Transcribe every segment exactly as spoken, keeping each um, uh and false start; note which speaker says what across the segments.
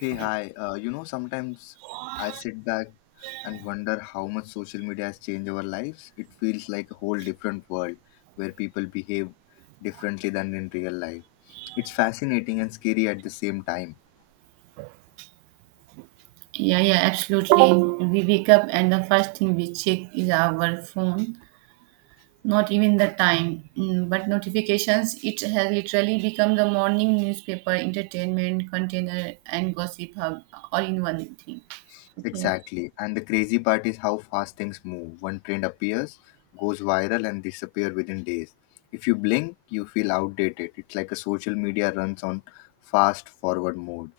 Speaker 1: Hey, hi. Uh, you know, sometimes I sit back and wonder how much social media has changed our lives. It feels like a whole different world where people behave differently than in real life. It's fascinating and scary at the same time.
Speaker 2: Yeah, yeah, absolutely. We wake up and the first thing we check is our phone. Not even the time, Mm, but notifications. It has literally become the morning newspaper, entertainment container, and gossip hub all in one thing. Okay.
Speaker 1: Exactly. And the crazy part is how fast things move. One trend appears, goes viral, and disappears within days. If you blink, you feel outdated. It's like a social media runs on fast forward mode.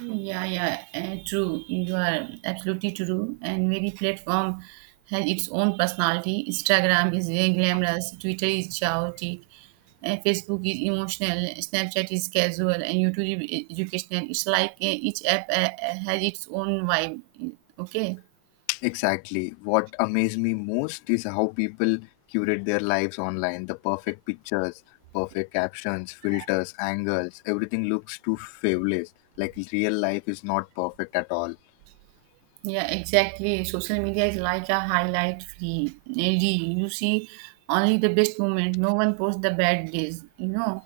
Speaker 2: Yeah, yeah, eh, true. You are absolutely true. And every platform has its own personality. Instagram is very glamorous, Twitter is chaotic, eh, Facebook is emotional, Snapchat is casual, and YouTube is educational. It's like eh, each app eh, eh, has its own vibe. Okay.
Speaker 1: Exactly. What amazed me most is how people curate their lives online. The perfect pictures, perfect captions, filters, angles, everything looks too fabulous. Like real life is not perfect at all.
Speaker 2: Yeah, exactly. Social media is like a highlight free. Reel. You see only the best moment. No one posts the bad days, you know,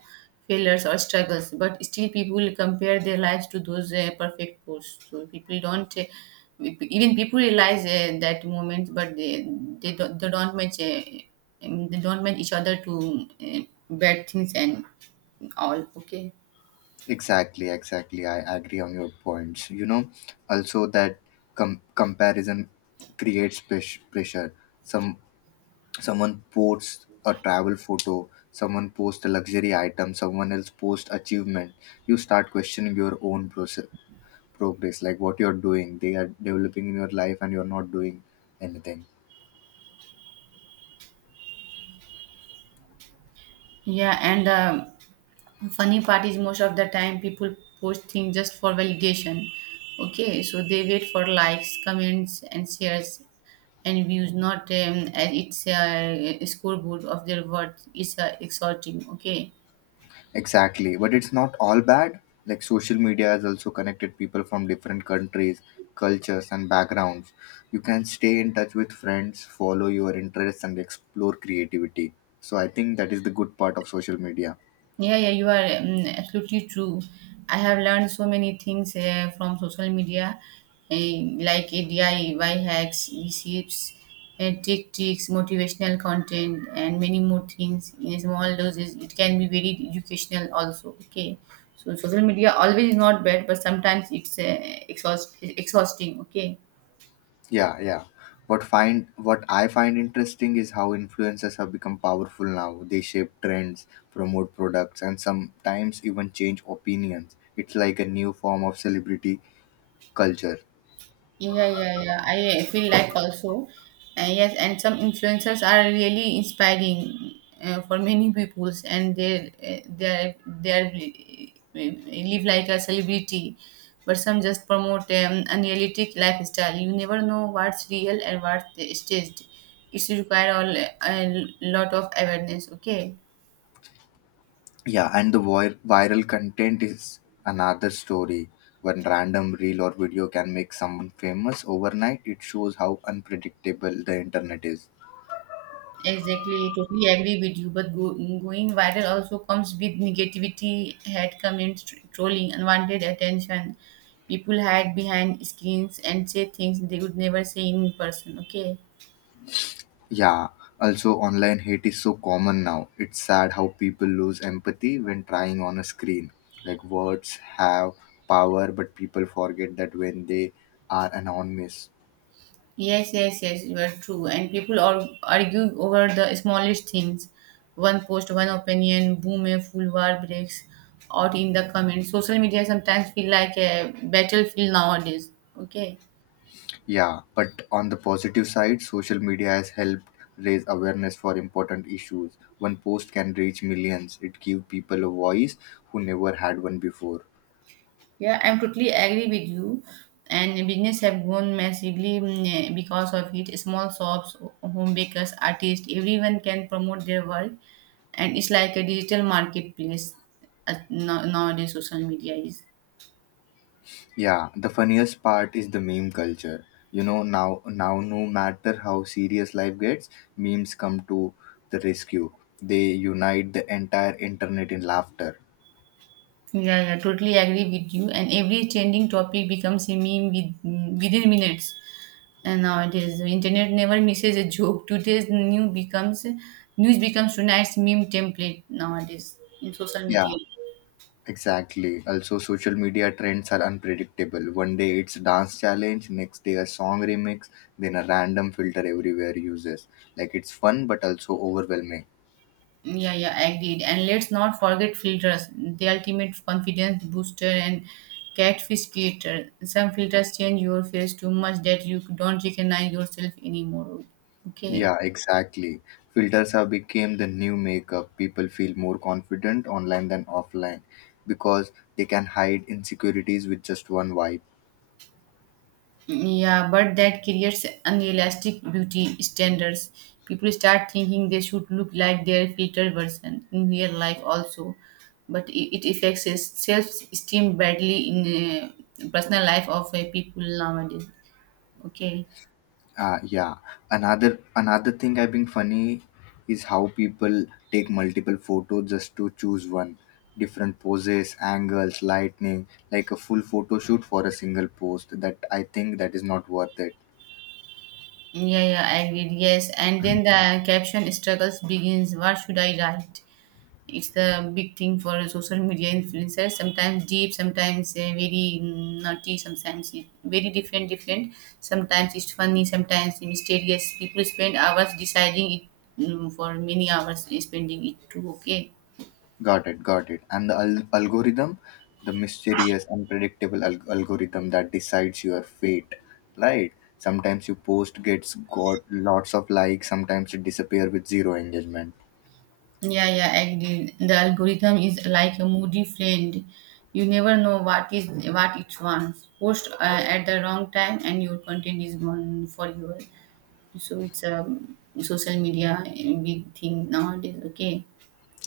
Speaker 2: failures or struggles. But still, people compare their lives to those uh, perfect posts. So people don't uh, even people realize uh, that moment, but they they don't they don't match uh, um, they don't match each other to uh, bad things and all. Okay.
Speaker 1: Exactly, exactly. I agree on your points. You know, also that com- comparison creates pres- pressure. Some Someone posts a travel photo, someone posts a luxury item, someone else posts achievement. You start questioning your own process progress, like what you're doing, they are developing in your life and you're not doing anything.
Speaker 2: Yeah, and um, funny part is most of the time people post things just for validation. Okay, so they wait for likes, comments, and shares and views, not um, as it's a, a scoreboard of their worth. It's uh, exhorting. Okay.
Speaker 1: Exactly, but it's not all bad. Like social media has also connected people from different countries, cultures and backgrounds. You can stay in touch with friends, follow your interests and explore creativity. So I think that is the good part of social media.
Speaker 2: Yeah, yeah, you are um, absolutely true. I have learned so many things uh, from social media, uh, like uh, D I Y hacks, receipts, and trick tricks, motivational content, and many more things. In small doses, it can be very educational also. Okay, so social media always is not bad, but sometimes it's uh, exhaust exhausting. Okay.
Speaker 1: Yeah, yeah. What find what I find interesting is how influencers have become powerful now. They shape trends, promote products, and sometimes even change opinions. It's like a new form of celebrity culture.
Speaker 2: Yeah, yeah, yeah. I feel like also, uh, yes, and some influencers are really inspiring uh, for many peoples, and they uh, they are, they are, uh, uh, live like a celebrity, but some just promote um, unrealistic lifestyle. You never know what's real and what's staged. It's require all a lot of awareness. Okay.
Speaker 1: Yeah, and the vir- viral content is another story. One random reel or video can make someone famous overnight. It shows how unpredictable the internet is.
Speaker 2: Exactly, totally agree with you. But go, going viral also comes with negativity, hate comments, tr- trolling, unwanted attention. People hide behind screens and say things they would never say in person. Okay.
Speaker 1: Yeah, also online hate is so common now. It's sad how people lose empathy when trying on a screen. Like words have power, but people forget that when they are anonymous.
Speaker 2: Yes, yes, yes, you are true. And people are argue over the smallest things. One post, one opinion, boom, a full war breaks out in the comments. Social media sometimes feel like a battlefield nowadays. Okay.
Speaker 1: Yeah, but on the positive side, social media has helped raise awareness for important issues. One post can reach millions. It gives people a voice who never had one before.
Speaker 2: Yeah, I'm totally agree with you. And business have grown massively mm, eh, because of it. Small shops, home bakers, artists, everyone can promote their work, and it's like a digital marketplace. At now, nowadays, social media is.
Speaker 1: Yeah, the funniest part is the meme culture. You know, now now no matter how serious life gets, memes come to the rescue. They unite the entire internet in laughter.
Speaker 2: Yeah, yeah, totally agree with you. And every trending topic becomes a meme with, mm, within minutes. And nowadays, the internet never misses a joke. Today's new becomes news becomes tonight's meme template nowadays in social
Speaker 1: Yeah,
Speaker 2: media.
Speaker 1: exactly. Also, social media trends are unpredictable. One day it's dance challenge, next day a song remix, then a random filter everywhere uses. Like it's fun but also overwhelming.
Speaker 2: Yeah, yeah, agreed. And let's not forget filters, the ultimate confidence booster and catfish creator. Some filters change your face too much that you don't recognize yourself anymore. Okay.
Speaker 1: Yeah, exactly. Filters have become the new makeup. People feel more confident online than offline because they can hide insecurities with just one wipe.
Speaker 2: Yeah, but that creates unrealistic beauty standards. People start thinking they should look like their filter version in real life also. But it, it affects self esteem badly in uh, personal life of uh, people nowadays. Okay.
Speaker 1: Uh, yeah. Another another thing I think funny is how people take multiple photos just to choose one. Different poses, angles, lightning, like a full photo shoot for a single post, that I think that is not worth it.
Speaker 2: Yeah, yeah, I agreed. Yes, and then the caption struggles begins. What should I write? It's the big thing for social media influencers. Sometimes deep, sometimes uh, very mm, naughty, sometimes it, very different, different. Sometimes it's funny, sometimes mysterious. People spend hours deciding it mm, for many hours, spending it too. Okay.
Speaker 1: Got it, got it. And the al- algorithm, the mysterious, unpredictable al- algorithm that decides your fate, right? Sometimes your post gets got lots of likes, sometimes it disappear with zero engagement,
Speaker 2: Yeah, yeah, agree. The algorithm is like a moody friend. You never know what is what it wants. Post uh, at the wrong time, and your content is gone forever. So it's a social media uh, big thing nowadays. Okay.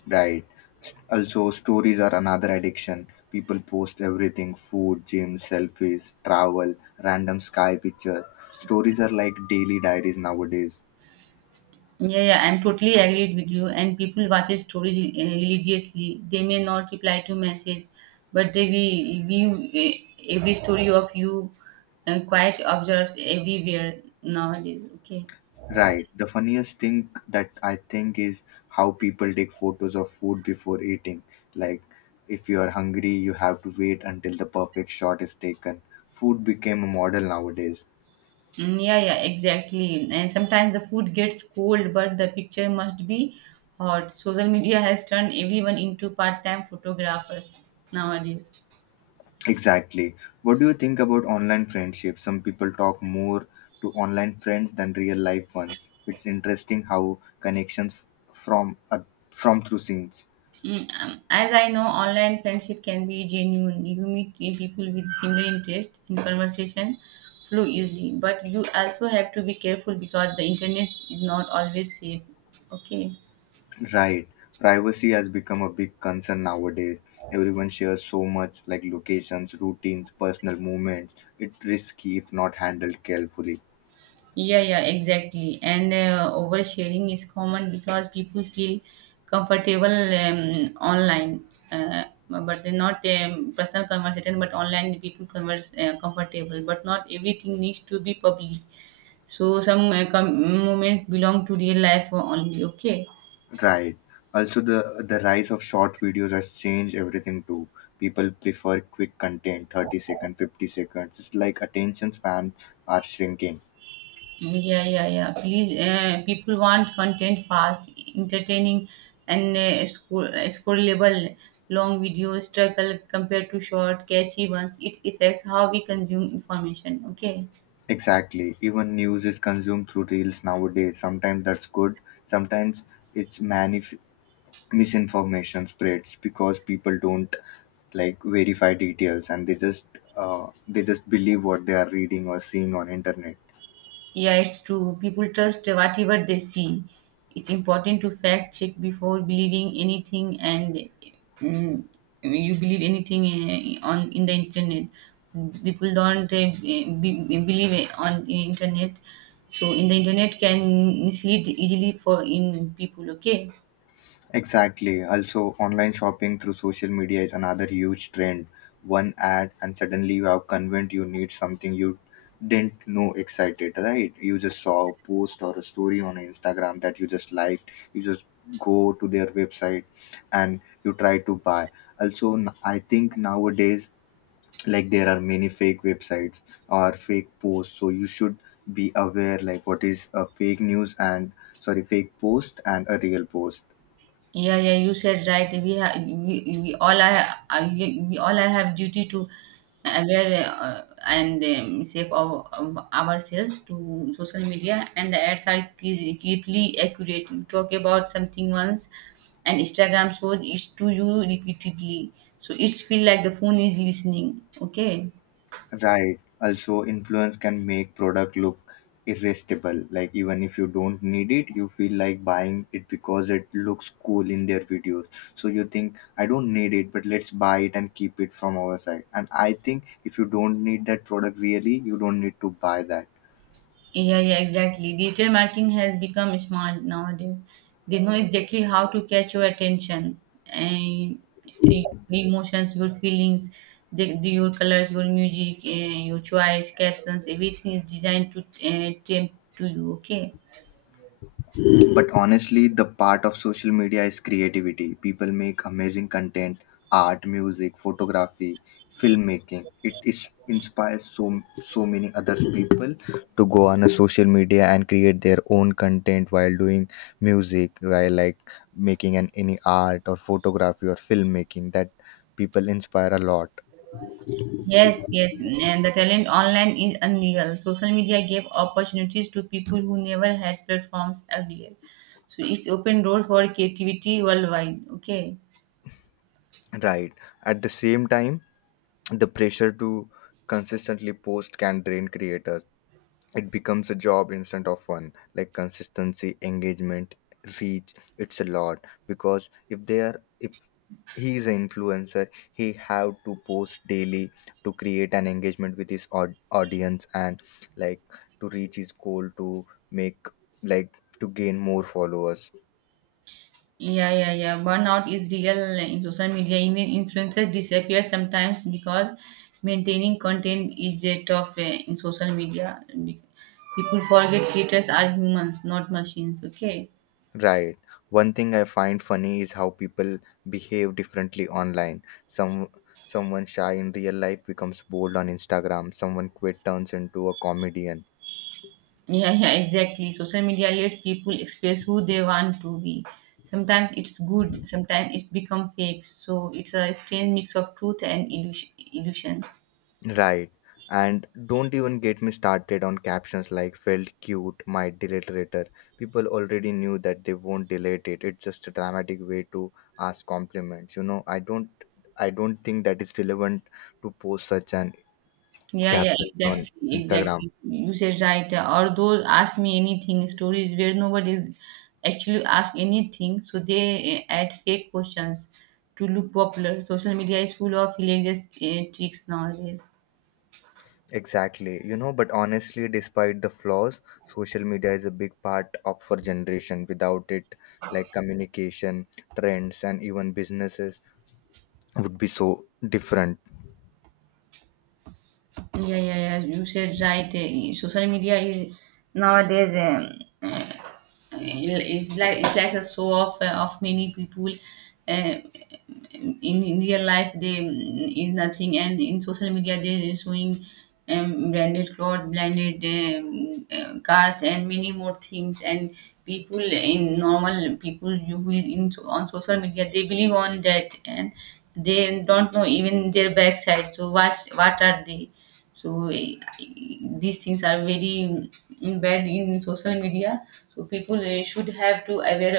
Speaker 1: right? S- Also, stories are another addiction. People post everything: food, gym, selfies, travel, random sky picture. Stories are like daily diaries nowadays.
Speaker 2: Yeah, yeah, I'm totally agreed with you. And people watch stories uh, religiously. They may not reply to message, but they will view uh, every story of you. Uh, quite observes everywhere nowadays. Okay.
Speaker 1: Right. The funniest thing that I think is how people take photos of food before eating. Like, if you are hungry, you have to wait until the perfect shot is taken. Food became a model nowadays.
Speaker 2: Mm, yeah, yeah, exactly. And sometimes the food gets cold, but the picture must be hot. Social media has turned everyone into part-time photographers nowadays.
Speaker 1: Exactly. What do you think about online friendships? Some people talk more to online friends than real life ones. It's interesting how connections from uh, from through scenes.
Speaker 2: Mm, um, as I know, online friendship can be genuine. You meet eh, people with similar interest and conversation flow easily. But you also have to be careful because the internet is not always safe. Okay.
Speaker 1: Right. Privacy has become a big concern nowadays. Everyone shares so much, like locations, routines, personal movements. It's risky if not handled carefully.
Speaker 2: Yeah, yeah, exactly. And uh, oversharing is common because people feel comfortable um, online, uh, but they're not um, personal conversation. But online, people converse uh, comfortable. But not everything needs to be public. So some uh, com- moments belong to real life only. Okay.
Speaker 1: Right. Also the the rise of short videos has changed everything too. People prefer quick content, thirty second, fifty seconds. It's like attention spans are shrinking.
Speaker 2: Yeah, yeah, yeah. Please, uh, people want content fast, entertaining, and uh, scroll- uh, scrollable. Long videos struggle compared to short, catchy ones. It affects how we consume information. Okay.
Speaker 1: Exactly. Even news is consumed through reels nowadays. Sometimes that's good. Sometimes it's manif misinformation spreads because people don't like verify details, and they just uh, they just believe what they are reading or seeing on internet.
Speaker 2: Yeah, it's true. People trust whatever they see. It's important to fact check before believing anything, and mm, you believe anything uh, on in the internet. People don't uh, be, believe on internet, so in the internet can mislead easily for in people. Okay.
Speaker 1: Exactly. Also, online shopping through social media is another huge trend. One ad and suddenly you are convinced you need something you didn't know excited, right? You just saw a post or a story on Instagram that you just liked, you just go to their website and you try to buy. Also, n- I think nowadays, like there are many fake websites or fake posts, so you should be aware, like what is a fake news and, sorry, fake post and a real post.
Speaker 2: Yeah, yeah, you said right. We have we, we all I I- we, we all I have duty to aware uh, and um, save our, our- ourselves to social media and the ads are key- keeply accurate. You talk about something once, and Instagram shows it to you repeatedly, so it's feel like the phone is listening. Okay.
Speaker 1: Right. Also influence can make product look irresistible, like even if you don't need it, you feel like buying it because it looks cool in their videos. So you think, I don't need it, but let's buy it and keep it from our side. And I think if you don't need that product really, you don't need to buy that.
Speaker 2: Yeah, yeah, exactly. Digital marketing has become smart nowadays. They know exactly how to catch your attention and and your emotions, your feelings, the, the, your colors, your music, uh, your choice, captions. Everything is designed to uh, tempt to you. Okay.
Speaker 1: But honestly, the part of social media is creativity. People make amazing content, art, music, photography, filmmaking. It is inspires so so many other people to go on a social media and create their own content while doing music, while like making an any art or photography or filmmaking, that people inspire a lot.
Speaker 2: Yes, yes, and the talent online is unreal. Social media gave opportunities to people who never had platforms earlier. So it's opened doors for creativity worldwide. Okay.
Speaker 1: Right. At the same time, the pressure to consistently post can drain creators. It becomes a job instead of fun, like consistency, engagement, reach. It's a lot, because if they are, if he is an influencer, he have to post daily to create an engagement with his aud- audience and like to reach his goal, to make, like to gain more followers.
Speaker 2: Yeah, yeah, yeah. Burnout is real in social media. Even influencers disappear sometimes because maintaining content is a tough uh, in social media. Be- People forget creators are humans, not machines. Okay.
Speaker 1: Right. One thing I find funny is how people behave differently online. Some someone shy in real life becomes bold on Instagram. Someone quit turns into a comedian.
Speaker 2: Yeah, yeah, exactly. Social media lets people express who they want to be. Sometimes it's good, sometimes it's become fake. So it's a strange mix of truth and illusion. illusion.
Speaker 1: Right. And don't even get me started on captions, like felt cute, might delete later. People already knew that they won't delete it. It's just a dramatic way to ask compliments. You know, I don't I don't think that is relevant to post such an
Speaker 2: Yeah, yeah,
Speaker 1: captions on
Speaker 2: exactly,
Speaker 1: Instagram.
Speaker 2: exactly. You said right. Or those ask me anything stories where nobody is actually ask anything, so they uh, add fake questions to look popular. Social media is full of hilarious uh, tricks nowadays.
Speaker 1: Exactly. You know, but honestly, despite the flaws, social media is a big part of our generation. Without it, like communication, trends, and even businesses would be so different.
Speaker 2: Yeah, yeah, yeah. You said right. Uh, social media is nowadays um, uh, it's like it's like a show off uh, of many people. Uh, in, in real life they mm, is nothing and in social media they showing um, branded clothes branded um, uh, cars and many more things and people in normal people you who is in so- on social media they believe on that and they don't know even their backside so what what are they so eh, these things are very mm, bad in social media. So people eh, should have to aware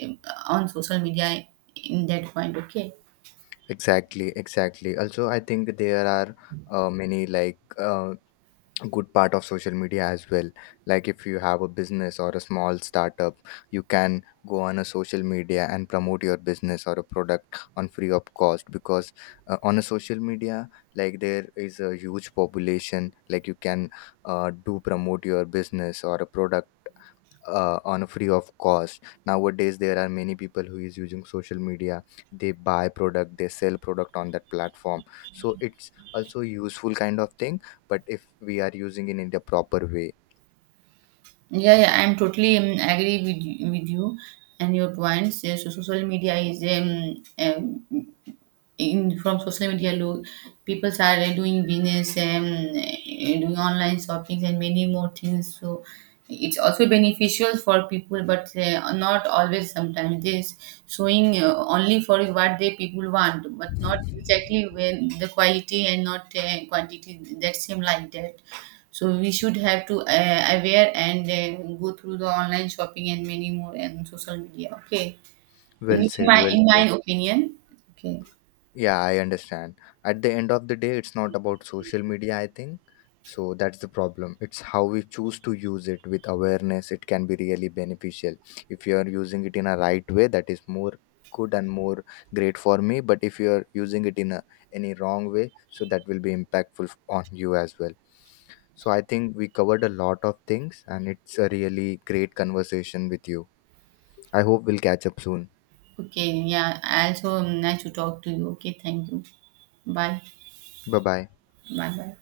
Speaker 2: uh, on social media in that point. Okay.
Speaker 1: Exactly, exactly. Also, I think there are uh, many like uh, good part of social media as well. Like if you have a business or a small startup, you can go on a social media and promote your business or a product on free of cost, because uh, on a social media, like there is a huge population, like you can uh, do promote your business or a product uh, on a free of cost. Nowadays there are many people who is using social media, they buy product, they sell product on that platform, so it's also useful kind of thing, but if we are using it in the proper way.
Speaker 2: Yeah, yeah, I'm totally um, agree with you- with you and your points. Yeah, so social media is um, um in from social media look people are uh, doing business and eh, doing online shopping and many more things so it's also beneficial for people but uh, not always sometimes this showing uh, only for what they people want but not exactly when the quality and not uh, quantity that seem like that so we should have to uh, aware and uh, go through the online shopping and many more and social media okay
Speaker 1: Well
Speaker 2: in, in
Speaker 1: said,
Speaker 2: my
Speaker 1: well
Speaker 2: in my
Speaker 1: said.
Speaker 2: opinion okay.
Speaker 1: Yeah, I understand. At the end of the day, it's not about social media, I think. So that's the problem. It's how we choose to use it. With awareness, it can be really beneficial. If you are using it in a right way, that is more good and more great for me. But if you are using it in a any wrong way, so that will be impactful on you as well. So I think we covered a lot of things and it's a really great conversation with you. I hope we'll catch up soon.
Speaker 2: Okay, yeah. I Also nice to talk to you. Okay, thank you. Bye.
Speaker 1: Bye bye.
Speaker 2: Bye bye.